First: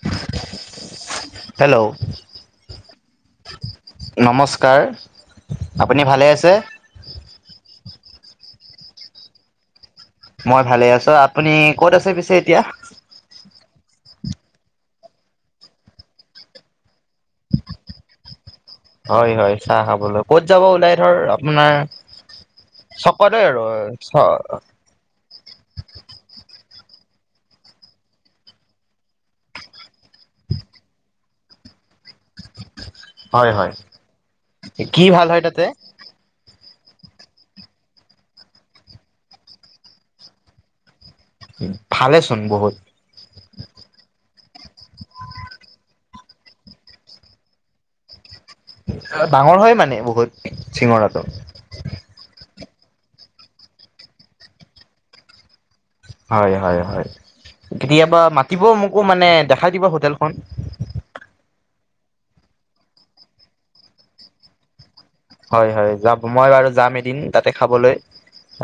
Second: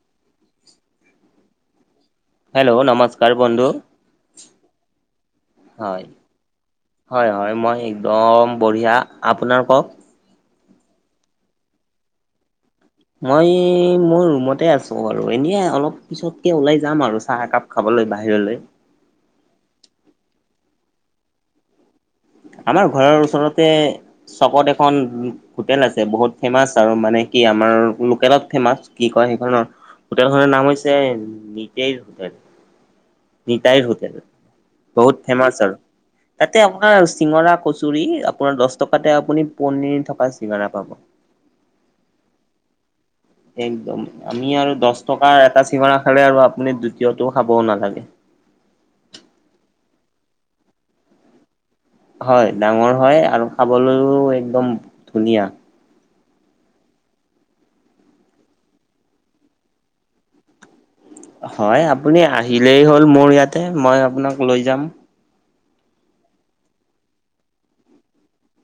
[inaudible] Hello, hello নমস্কাৰ বন্ধু ' নমস্কাৰ। হয়। আপুনি ভালে আছে? হয় হয়, মই একদম বঢ়িয়া আপোনাৰ কওঁক? মই ভালে আছো, আপুনি ক'ত আছে পিছে এতিয়া? মই মোৰ ৰুমতে আছো বাৰু এনেই অলপ পিছতকে ওলাই যাম আৰু চাহ একাপ খাবলে বাহিৰলে। হয় হয় চাহ খাবলৈ। ক'ত যাব ওলাই ধৰ আপোনাৰ- আমাৰ ঘৰৰ চকতে আৰু ওচৰতে চকত এখন হোটেল আছে বহুত ফেমাচ আৰু মানে কি আমাৰ লোকেলত ফেমাচ কি কয় সেইখনৰ হোটেলখনৰ নাম হৈছে নিতেল হোটেল। হয় হয় নিতাইৰ হোটেল কি বহুত ভাল হয় ফেমাচ তাতে? আৰু। তাতে আপোনাৰ চিঙৰা কচুৰি আপোনাৰ দছ টকাতে আপুনি পনিৰ থকা চিঙৰা পাব। ভালেচোন বহুত। একদম, আমি আৰু দছ টকাৰ এটা চিঙৰা খালে আৰু আপুনি দ্বিতীয়টো খাবও নালাগে। হা ডাঙৰ হয় মানে বহুত চিঙৰাটো। হয় ডাঙৰ হয়, আৰু খাবলৈও একদম ধুনীয়া। হয় হয় হয়, কেতিয়াবা মাতিব মোকো মানে দেখাই দিব হোটেলখন। হয়, আপুনি আহিলেই হ'ল মোৰ ইয়াতে মই আপোনাক লৈ যাম। হয় হয় যাম। মই বাৰু যাম এদিন তাতে খাবলৈ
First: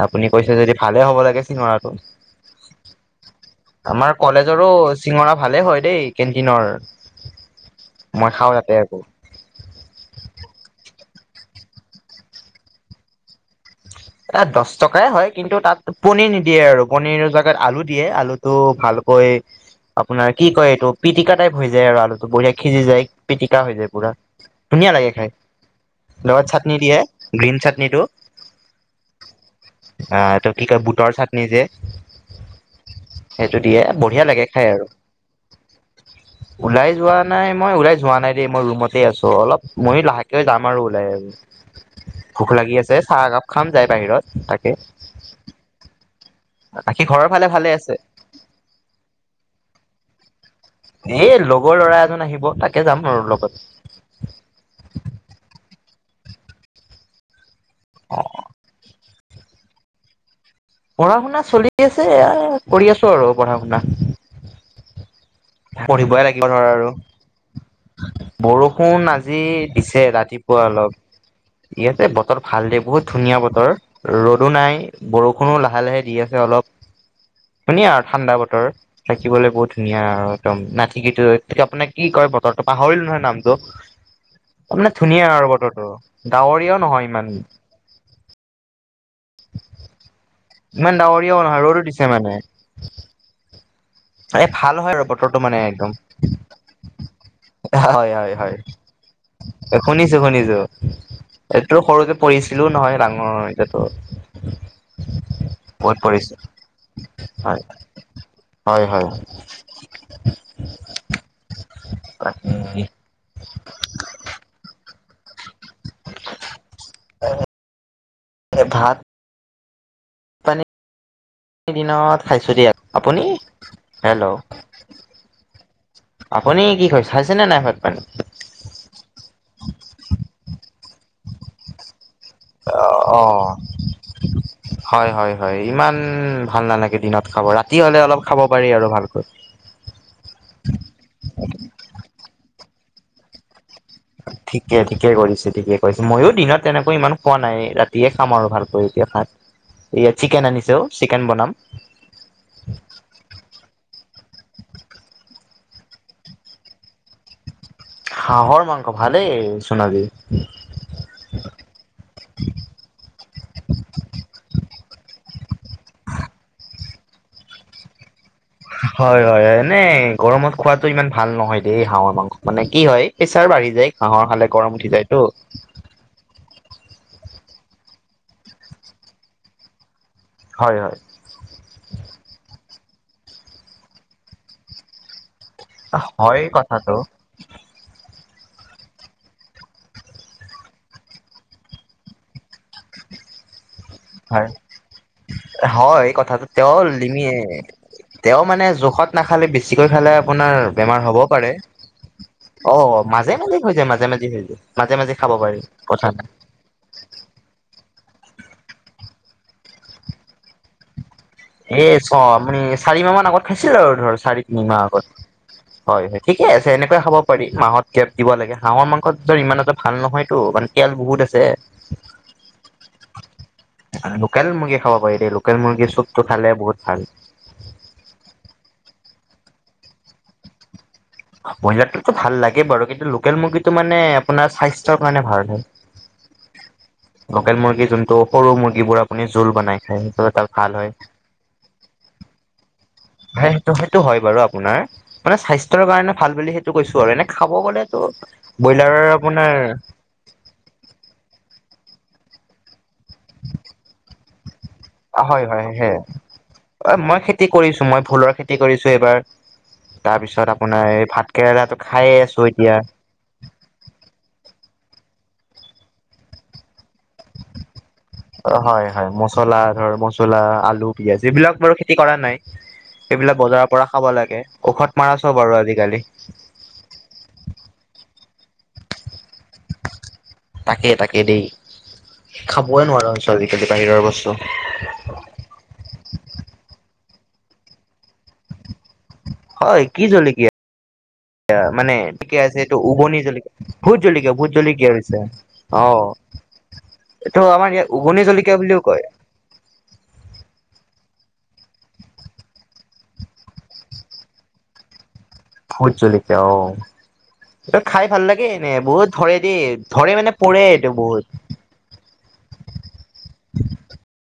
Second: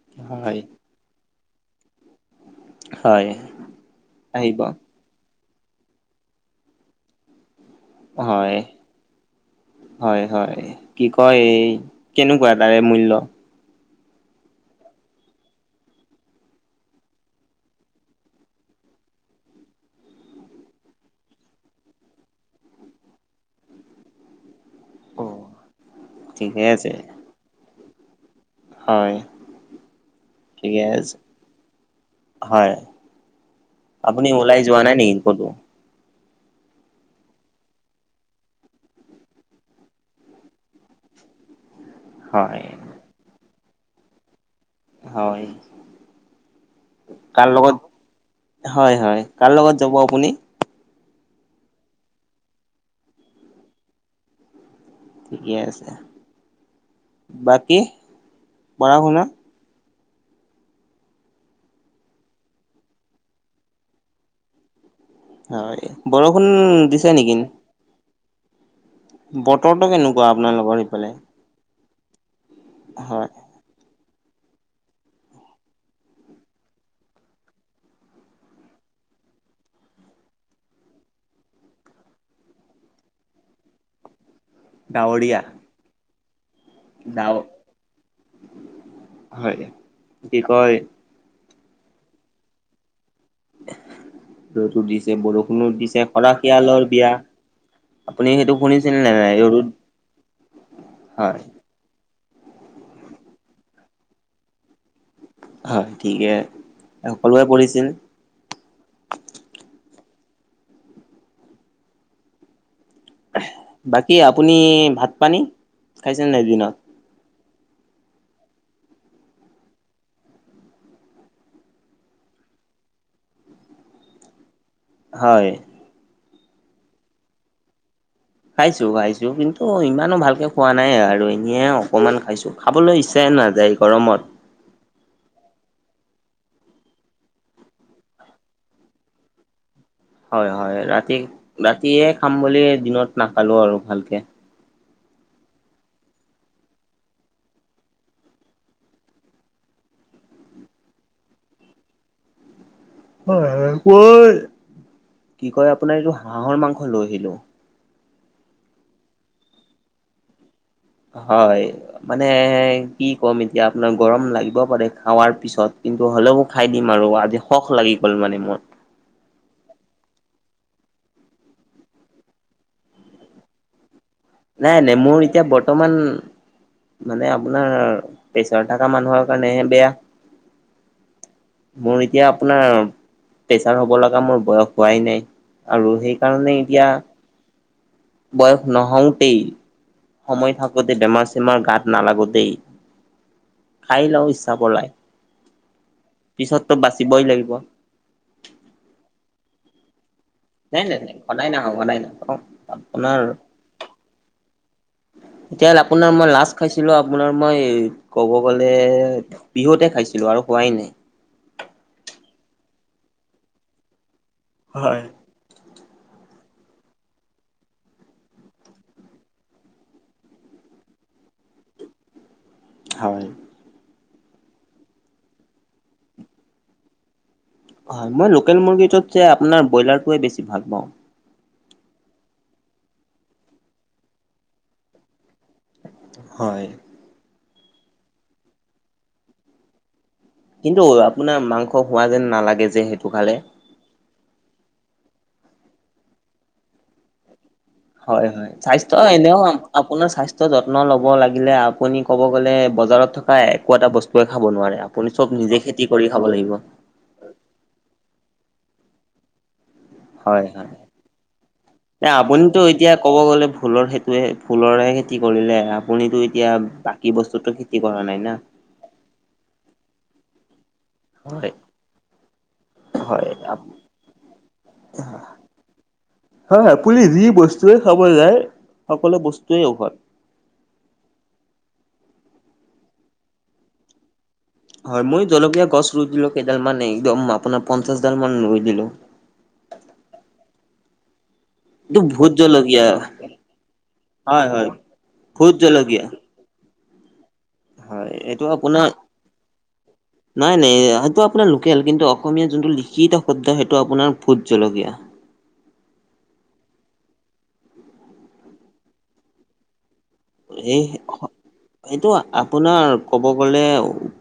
আপুনি কৈছে হয় যদি- ভালে হ'ব লাগে চিঙৰাটো, হয় আমাৰ আহিব কলেজৰো চিঙৰা ভালে হয় দেই কেণ্টিনৰ মই খাওঁ হয় তাতে আকৌ হয় হয় কি কয় এই কেনেকুৱা তাৰে মূল্য। ইয়াত দহ টকাই হয় কিন্তু তাত পনীৰ নিদিয়ে আৰু পনিৰৰ জেগাত আলু দিয়ে আলু টো ভালকৈ আপোনাৰ কি কয় এইটো পিটিকা টাইপ হৈ যায় আৰু আলুটো বঢ়িয়া সিজি যায় পিটিকা হৈ যায় পুৰা ধুনীয়া লাগে খাই লগত ঠিকে চাটনি আছে দিয়ে গ্ৰীণ চাটনিটো। হয়। অহ তই কি ঠিকে কয় বুটৰ আছে চাটনি যে। হয়। সেইটো দিয়ে বঢ়িয়া আপুনি লাগে ওলাই খাই যোৱা আৰু, নাই নেকি ক'তো? ওলাই যোৱা নাই মই ওলাই যোৱা নাই দেই মই ৰুমতে আছো অলপ ময়ো লাহেকে যাম আৰু ওলাই আহ- ভোক হয় লাগি আছে চাহ একাপ খাম যায় বাহিৰত তাকে। হয়। বাকী ঘৰৰ কাৰ ফালে লগত ভালে আছে। হয় হয় কাৰ লগত যাব আপুনি। এ লগৰ ল'ৰা এজন আহিব তাকে যাম আৰু লগত। ঠিকে আছে বাকী পঢ়া শুনা- পঢ়া শুনা চলি আছে কৰি আছো আৰু পঢ়া শুনা। হয় পঢ়িবই লাগিব বৰষুণ ধৰ আৰু দিছে নেকি? বৰষুণ আজি বতৰটো দিছে কেনেকুৱা ৰাতিপুৱা আপোনালোকৰ অলপ। সিফালে? ই আছে বতৰ ভাল দে বহুত হয় ধুনীয়া বতৰ- ৰ'দো নাই বৰষুণো লাহে লাহে দি আছে অলপ। ধুনীয়া আৰু ঠাণ্ডা বতৰ থাকিবলে বহুত ধুনীয়া আৰু- একদম নাথিকি আপোনাক কি কৰে বতৰটো পাহৰিলো নহয় নামটো। তাৰমানে ধুনীয়া ডাৱৰীয়া আৰু বতৰটো ডাৱৰীয়াও নহয় ইমান। ডাৱ হয়। কি কয় ইমান ডাাৱৰীয়াও নহয় ৰ'দো দিছে মানে। [inaudible] এই ভাল ৰ'দো হয় দিছে বতৰটো মানে বৰষুণো একদম- দিছে খৰাশিয়ালৰ বিয়া হয় আপুনি হয় সেইটো হয় শুনিছিল নে নাই ৰ'দ শুনিছো শুনিছো। হয় তো সৰুতে পঢ়িছিলোও নহয় ডাঙৰ এতিয়াতো- হয় বহুত ঠিকে পৰিছে সকলোৱে হয় পঢ়িছিল হয় হয়। বাকী এইয়ে- বাকী আপুনি ভাত পানী খাইছে নাই দিনত। হে ভাত- পানী দিনত খাইছো দিয়া, আপুনি হেল্ল'- হয়। আপুনি কি খয় খাইছেনে নাই হয় ভাত পানী- খাইছো খাইছো কিন্তু ইমানো ভালকে খোৱা নাই আৰু এনেই আঔ অকনমান খাইছো। খাবলৈ ইচ্ছাই নাযায় গৰমত। হয়-হয়-হয়, ইমান ভাল নালাগে দিনত খাব ৰাতি হলে অলপ খাব পাৰি আৰু ভালকৈ। হয়-হয় ৰাতি-ৰাতিয়ে খাম বুলি দিনত নাখালো আৰু ভালকে। ঠিকে-ঠিকে কৰিছে ঠিকে কৰিছে, মইয়ো দিনত তেনেকৈ ইমান খোৱা নাই ৰাতিয়ে খাম আৰু ভালকৈ এতিয়া ভাত। এয়া চিকেন আনিছে অ চিকেন বনাম। হয়-হয়, কৈ- কি কয় আপোনাৰ এইটো হাঁহৰ মাংস লৈ আহিলোঁ। [inaudible] হাঁহৰ মাংস ভালেই চোন আজি। [inaudible] হয়। মানে কি কম এতিয়া আপোনাক, গৰম লাগিব পাৰে খাৱাৰ পিছত কিন্তু হ'লেও [unintelligible] খাই দিম আৰু আজি সখ লাগি গ'ল মানে মোৰ। [inaudible] হয়-হয়-হয় এনেই গৰমত খোৱাটো ইমান ভাল নহয় দেই হাঁহৰ মাংস মানে কি হয় প্ৰেছাৰ বাঢ়ি যায়, হাঁহৰ খালে। [unintelligible] নাই-নাই যায়তো মোৰ এতিয়া [unintelligible] বৰ্তমান মানে আপোনাৰ প্ৰেছাৰ থকা মানুহৰ কাৰণেহে বেয়া। [inaudible] হয়-হয়। মোৰ এতিয়া আপোনাৰ প্ৰেছাৰ হ'ব লগা মোৰ বয়স হোৱাই নাই। আৰু হয় সেইকাৰণে এতিয়া কথাটো [inaudible] বয়স নহওঁতেই সময় থাকোঁতে বেমাৰ-চেমাৰ গাত নালাগোতেই [unintelligible] খাই লওঁ হয় ইচ্ছা পলাই [inaudible] হয় এই কথাটো পিছততো তেওঁৰ বাচিবই লিমিয়ে লাগিব [unintelligible] তেওঁ মানে জোখত নাখালে বেছিকৈ খালে আপোনাৰ নাই নাই বেমাৰ নাই হ'ব সদায় পাৰে। নাখাওঁ সদায় নাখাওঁ অ আপোনাৰ মাজে-মাজে হৈ যায়, মাজে-মাজে হৈ যায়। মাজে-মাজে খাব পাৰি। এতিয়া কথা [inaudible] আপোনাৰ মই লাষ্ট খাইছিলোঁ আপোনাৰ মই ক'ব গ'লে বিহুতে খাইছিলোঁ আৰু খোৱাই নাই। [unintelligible] এ চ মানে চাৰিমাহ মান আগত খাইছিল আৰু ধৰ চাৰি, তিনি মাহ হয়। আগত [unintelligible] হয়-হয় ঠিকে আছে এনেকৈ খাব পাৰি মাহত গেফ দিব লাগে, হাঁহৰ মাংস ইমান এটা ভাল নহয়তো মানে [inaudible] তেল বহুত আছে। [inaudible] হয়। লোকেল মুৰ্গী খাব পাৰি দেই, লোকেল মুৰ্গীৰ চুপটো খালে বহুত ভাল। [inaudible] হয়। মই লোকেল মুৰ্গীটোতকে আপোনাৰ ব্ৰইলাৰটোৱে বেছি ভাল পাওঁ। [inaudible] ব্ৰইলাৰটোতো ভাল লাগে বাৰু, কিন্তু লোকেল মুৰ্গীটো মানে আপোনাৰ স্বাস্থ্যৰ কাৰণে ভাল হয়। [inaudible] হয়। লোকেল মুৰ্গী যোনটো সৰু মুৰ্গীবোৰ আপুনি জোল বনাই খায়। যত [unintelligible] কিন্তু আপোনাৰ মাংস হোৱা যেন নালাগে যে সেইটো [inaudible] হয়, সেইটো-সেইটো হয় বাৰু আপোনাৰ মানে স্বাস্থ্যৰ কাৰণে ভাল বুলি সেইটো কৈছো আৰু এনে খাব গ'লে [unintelligible] হয়-হয় স্বাস্থ্য এনেও [unintelligible] আপোনাৰ স্বাস্থ্য যত্ন ল'ব লাগিলে, আপুনি ক'ব গ'লে বজাৰত থকা একো এটা বস্তুৱে খাব নোৱাৰে [unintelligible] আপুনি চব নিজে খেতি কৰি খাব লাগিব। অ মই খেতি কৰিছো, মই ভুলৰ খেতি কৰিছো এইবাৰ। তাৰ হয় পিছত হয়। আপোনাৰ এই ভাত কেৰেলাটো এ খাইয়ে আছো আপুনিতো এতিয়া। [unintelligible] ক'ব গ'লে ভুলৰ সেইটোৱেই ভুলৰহে খেতি কৰিলে আপুনিতো এতিয়া বাকী বস্তুতো খেতি কৰা নাই না। [unintelligible] অ হয়-হয় মছলা ধৰ মছলা, আলু, পিয়াজ হয়। এইবিলাক বাৰু খেতি কৰা নাই। [unintelligible] হয় এইবিলাক আপ বজাৰৰ পৰা খাব লাগে, ঔষধ মাৰা চব আৰু আজিকালি। [inaudible] হয়-হয় আপুনি যি বস্তুয়ে খাব যায় সকলো বস্তুয়েই ঔষধ। [unintelligible] তাকে-তাকে দেই, খাবই নোৱাৰা হৈছো আজিকালি বাহিৰৰ বস্তু। [unintelligible] হয় মই জলকীয়া গছ ৰুই দিলোঁ কেইডালমান এই একদম আপোনাৰ পঞ্চাছডাল মান ৰুই দিলোঁ। [unintelligible] হয় কি জলকীয়া? [unintelligible] মানে এইটো ভোট কি আছে এইটো জলকীয়া উগনি জলকীয়া [unintelligible] ভূত জলকীয়া, হয় ভূত হয় জলকীয়া হৈছে ভোট অ জলকীয়া এইটো আমাৰ [inaudible] [unintelligible] হয় উগনি জলকীয়া বুলিও কয়। নাই-নাই, সেইটো আপোনাৰ লোকেল কিন্তু অসমীয়া যোনটো লিখিত শব্দ সেইটো আপোনাৰ ভোত জলকীয়া। ভোট জলকীয়া অহ খাই ভাল লাগে এনেই বহুত ধৰে দেই ধৰে মানে পৰে এই এইটো অহ বহুত এইটো আপোনাৰ ক'ব গ'লে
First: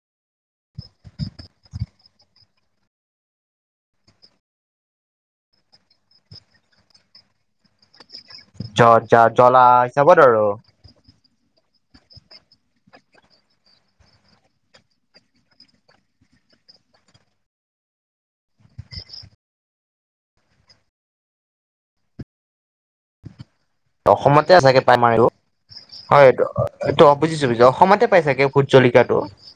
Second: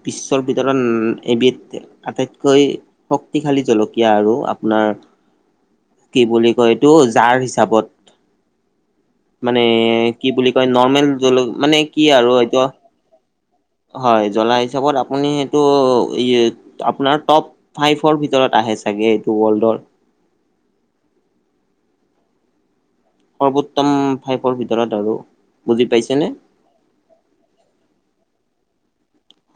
বিশ্বৰ ভিতৰত না এবিধ আটাইতকৈ শক্তিশালী জলকীয়া আৰু আপোনাৰ কি বুলি কয় এইটো ঝাল হিচাপত [unintelligible] চাৰ মানে কি বুলি কয় নৰ্মেল জলক মানে কি আৰু এইটো হয় জ্বলা হিচাপত আপুনি সেইটো ই আপোনাৰ টপ ফাইভৰ ভিতৰত আহে চাগে এইটো ৱৰ্ল্ডৰ সৰ্বোত্তম ফাইভৰ অসমতে চাগে ভিতৰত পাই আৰু মাৰে অহ বুজি পাইছেনে? হয় এইটো অহ বুজিছো অসমতে পাই চাগে ভোট জলকীয়া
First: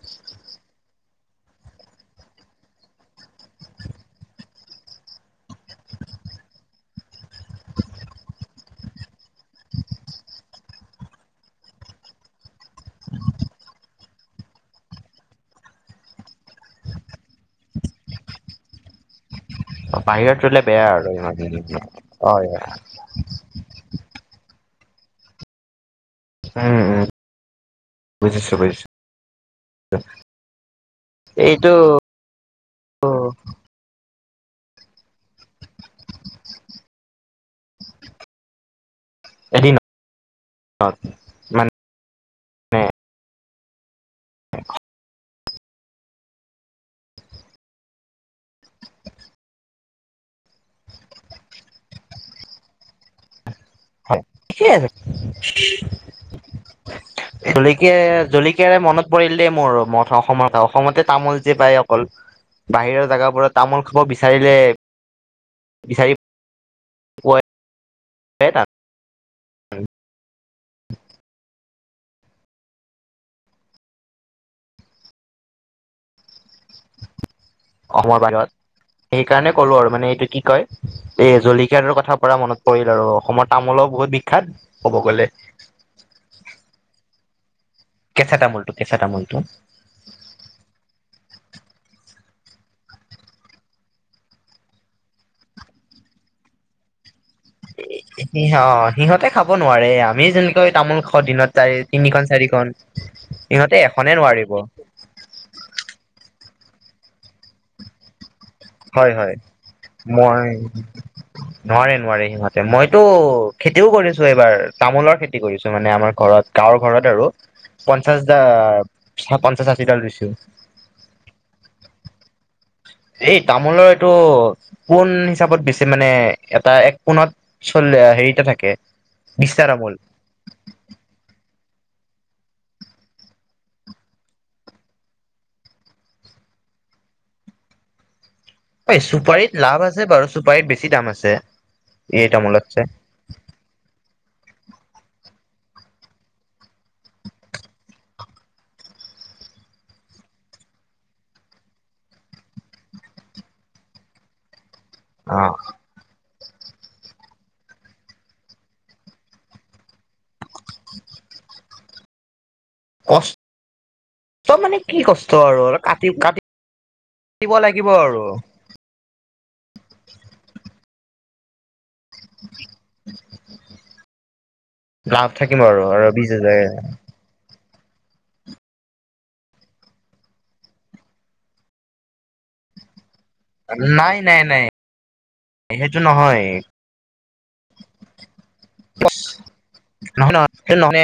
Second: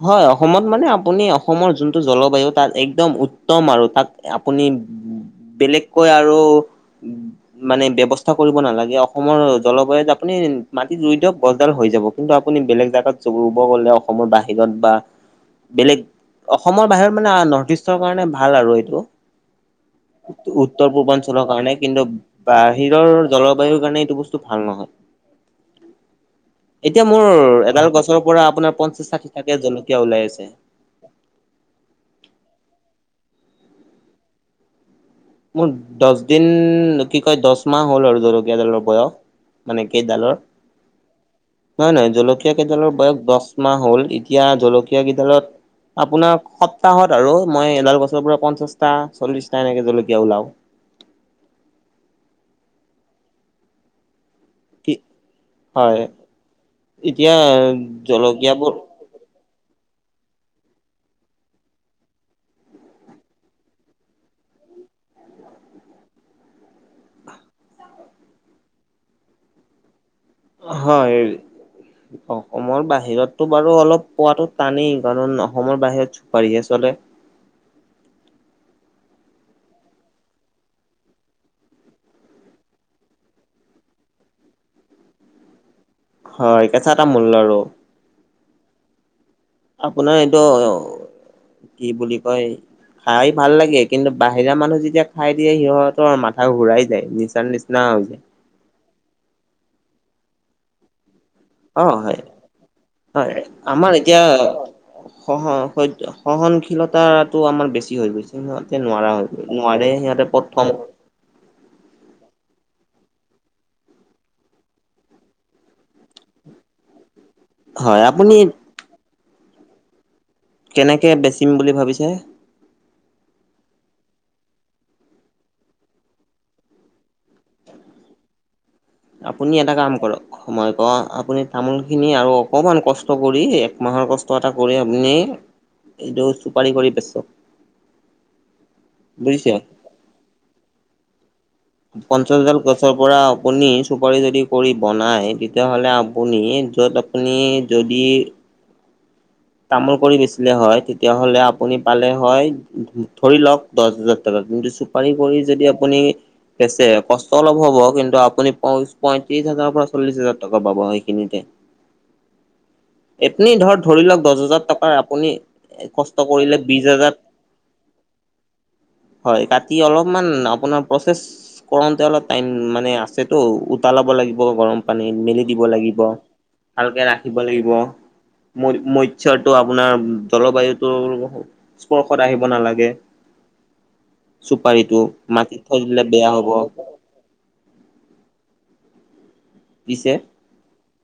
হয় অসমত মানে আপুনি অসমৰ যোনটো জলবায়ু তাত একদম উত্তম আৰু তাত আপুনি বেলেগকৈ আৰু উম মানে ব্যৱস্থা কৰিব নালাগে অসমৰ জলবায়ুত আপুনি মাটিত ৰুই দিয়ক গছডাল হৈ যাব কিন্তু আপুনি বেলেগ জাগাত ৰুব গ'লে অসমৰ বাহিৰত বা বেলেগ অসমৰ বাহিৰত মানে নৰ্থ ইষ্টৰ কাৰণে ভাল আৰু এইটো বাহিৰত ৰুলে বেয়া উত্তৰ আৰু ইমান। পূৰ্বাঞ্চলৰ কাৰণে কিন্তু হয় বাহিৰৰ জল বায়ু কাৰণে এইটো বস্তু ভাল নহয় উম উম এতিয়া মোৰ এডাল গছৰ পৰা বুজিছো আপোনাৰ বুজিছো পঞ্চাশ ষাঠিতা কে জলকীয়া ওলাই আছে এইটো অহ মোৰ দচ দিন কি কয় দচ মাহ হ'ল আৰু জলকীয়াডালৰ বয়স এদিনত মানে কেইডালৰ মানে নহয় নহয় জলকীয়া কেইডালৰ বয়স দচ মাহ হল এতিয়া জলকীয়া কেইডালত আপোনাৰ সপ্তাহত আৰু মই এডাল গছৰ পৰা পঞ্চাশটা চল্লিশটা এনেকে জলকীয়া ওলাও হয় ঠিক আৰু কি টি হয় এতিয়া জলকীয়াৰে জলকীয়াবোৰ জলকীয়াৰে মনত পৰিল দেই মোৰ মঠং অসমৰ ক অসমতে তামোল যে পায় অকল বাহিৰৰ জাগাবোৰত তামোল খাব বিচাৰিলে বিচাৰি পোৱা এ টান হয় ই অসমৰ বাহিৰতটো বাৰু অলপ পোৱোতো টানেই কাৰণ অসমৰ বাহিৰত পাৰি আচলতে অসমৰ বাহিৰত সেইকাৰণে কলো আৰু মানে এইটো কি কয় এ জলকীয়াৰ কথা পৰা মনত পৰিল আৰু অসমৰ তামোলও বহুত বিখ্যাত ক'ব গলে হয় কেঁচা তামোল আৰু কেঁচা তামোলটো কেঁচা তামোলটো আপোনাৰ এইটো কি বুলি কয় খাই ভাল লাগে কিন্তু বাহিৰা মানুহ যেতিয়া খাই দিয়ে সিহঁতৰ মাথা ঘূৰাই যায় নি তাৰ নিচিনা সিহ সিহঁতে খাব নোৱাৰে আমি যেনেকৈ তামোল খোৱা দিনত তাৰে অ হয় তিনিখন চাৰিখন সিহঁতে এখনে নোৱাৰিব সহন স সহনশীলতা টো আমাৰ বেছি হৈ গৈছে ন নোৱাৰা হয় হৈ হয় গৈ নোৱাৰে সিহঁতে মই প্ৰথম [unintelligible] নোৱাৰে নোৱাৰে সিহঁতে মইতো খেতিও কৰিছোঁ এইবাৰ তামোলৰ খেতি কৰিছোঁ মানে আমাৰ ঘৰত গাঁৱৰ ঘৰত আৰু হয় আপুনি পঞ্চাশডা পঞ্চাশ ষাশিডাল ৰুইছো কেনেকে বেচিম বুলি ভাবিছে এই তামোলৰ এইটো পোণ হিচাপত বেছিম মানে এটা এক পোণত চল্লে হেৰিটা থাকে। আপুনি বিশটা এটা তামোল কাম কৰক। মই কওঁ আপুনি তামোল খিনি আৰু অকমান কষ্ট কৰি এক মাহৰ কষ্ট এটা কৰি আপুনি এইটো চুপাৰি কৰি বেচক। এই বুজিছে। চুপাৰিত লাভ আছে বাৰু, চুপাৰিত বেছি দাম আছে। এই পঞ্চশডাল তামোলতছে গছৰ পৰাও আপুনি চুপাৰি যদি কৰি বনায় তেতিয়াহ'লে আপুনি য'ত আপুনি যদি তামোল কৰি বেচিলে হয় তেতিয়াহ'লে আপুনি পালে হয়, ধৰি লওঁক দহ হাজাৰ টকা কিন্তু চুপ চুপাৰি কৰি অ যদি আপুনি বেচে, কষ্ট অলপ হ'ব কিন্তু আপুনি প পয়ত্ৰিশ হাজাৰৰ পৰা চল্লিছ হাজাৰ টকা পাব এইখিনিতে। কষ্ট এইতনি ধৰ ধৰি লওঁক দহ হাজাৰ মানে টকাৰ কি কষ্ট আপুনি আৰু অলপ কাটি কষ্ট কাটিব কৰিলে বিশ হাজাৰ লাগিব আৰু হয়, কাটি অলপমান আপোনাৰ প্ৰচেছ কৰোতে অলপ টাইম মানে আছেতো, উতলাব লাগিব গৰম পানীত, লাভ মেলি থাকিব দিব আৰু লাগিব, আৰু বিশ হাজাৰ ভালকে ৰাখ খিব লাগিব। মই মই শ্বিয়ৰটো আপোনাৰ জলবায়ুটোৰ স্পৰ্শত আহিব নালাগে। নাই নাই নাই চুপাৰিটো মাটিত থৈ সেইটো দিলে বেয়া হ'ব। নহয় বছ পিছে নহয় নহয় সেন নহ'লে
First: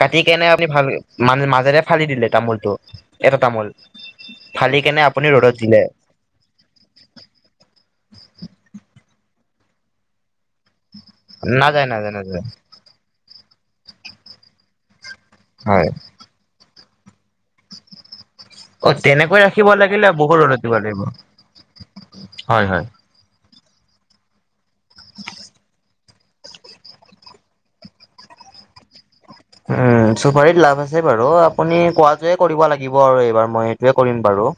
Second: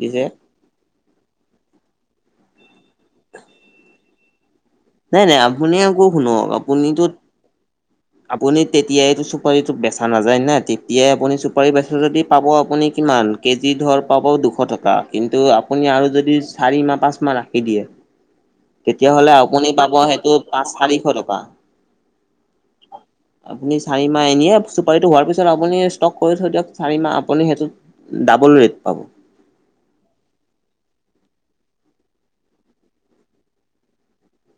কাটি কেনে খিনি ভাল মান মাজেৰে ফালি দিলে তামোলটো, এটা তামোল। ফালি কেনে নাই আপুনি নাই ৰ'দত দিলে। আকৌ শুনক, আপুনিতো আপুনি তেতিয়াইটো চুপাৰীটোক বেচা নাযায় নে তেত তিয়াই, আপুনি চুপাৰী নাযায় বেচে নাযায় যদি নাযায় পাব আপুনি কিমান কেজি ধৰ পাব দুশ টকা। কিন্তু আপুনি হয় আৰু যদি চাৰি মাহ পাঁচ মাহ ৰাখি দিয়ে অ তেতিয়াহ'লে তেনেকৈ আপুনি ৰাখিব পাব লাগিলে সেইটো বহুত ৰদত পাঁচ দিব চাৰিশ টকা। লাগিব। হয় হয়। আপুনি চাৰি মাহ এনেয়ে চুপাৰিটো হোৱাৰ পিছত আপুনি স্তক কৰি থৈ দিয়ক চাৰি মাহ আপুনি সেইটোত ডাবোল ৰেট পাব। উম। চুপাৰীত লাভ আছে বাৰু, আপুনি কোৱাটোৱে কৰিব লাগিব আৰু এইবাৰ মই সেইটোৱে কৰিম বাৰু।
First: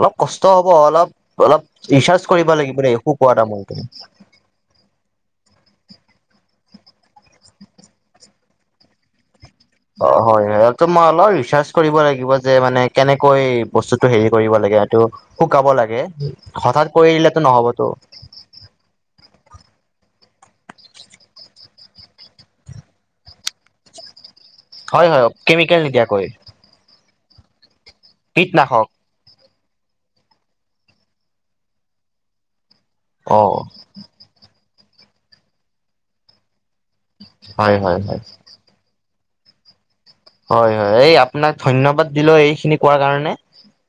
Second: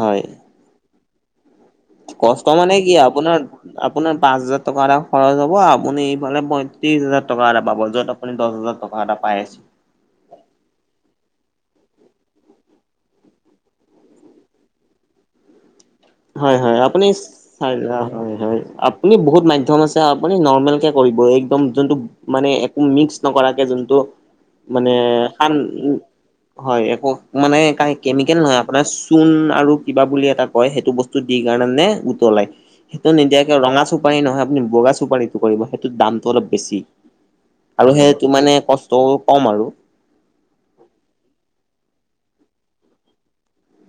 অলপ হয় কষ্ট হ'ব। অলপ, অলপ ৰিচাৰ্চ কষ্ট কৰিব মানে লাগিব কি দেই আপোনাৰ শুকুৱা তামোলটো। আপোনাৰ পাঁচ হোজাৰ টকা এটা খৰচ হ'ব আপুনি এফালে পঁয়ত্ৰিছ হাজাৰ টকা এটা পাব য'ত আপুনি দহ হাজাৰ টকা এটা পাই আছে। অ' হয় হয় হেটো মই অলপ ৰিচাৰ্চ কৰিব লাগিব যে মানে কেনেকৈ বস্তুটো হেৰি কৰিব লাগে এইটো শুকাব লাগে। হয় হয় হঠাৎ আপুনি কৰি দিলেতো চাই নহ'বতো ল হয় হয়। আপ আপুনি বহুত মাধ্যম আছে। আপুনি নৰ্মেলকে কৰিব একদম যোনটো মানে একো মিক্স নকৰাকে, যোনটো মানে হয় হয় আন কেমিকেল নিদিয়াকৈ হয়, একো মানে কাই কেমিকেল নহয়, আপোনাৰ কীটনাশক চূণ আৰু কিবা বুলি এটা কয় সেই বস্তুটো দি কাৰণে মানে উতলাই। সেইটো অ নিদিয়াকে ৰঙা চুপাৰি নহয়, আপুনি বগা চুপাৰি কৰিব সেইটোত দামটো অলপ বেছি হয় আৰু হয় হয় সেইটো মানে কষ্টও কম আৰু। হয় হয়, এই আপোনাক ধন্যবাদ দিলো, এইখিনি কোৱাৰ কাৰণে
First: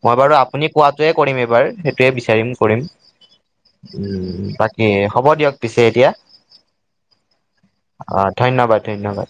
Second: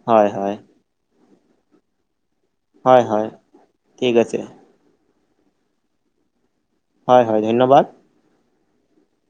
মই হয় বাৰু হয় আপুনি কোৱাটোৱে কৰিম এইবাৰ সেইটোৱে বিচাৰিম, কৰিম। হয় হয় ঠিক আছে বাক কি হ'ব দিয়ক পিছে এতিয়া। হয় হয় ধন্যবাদ। অ', ধন্যবাদ ধন্যবাদ।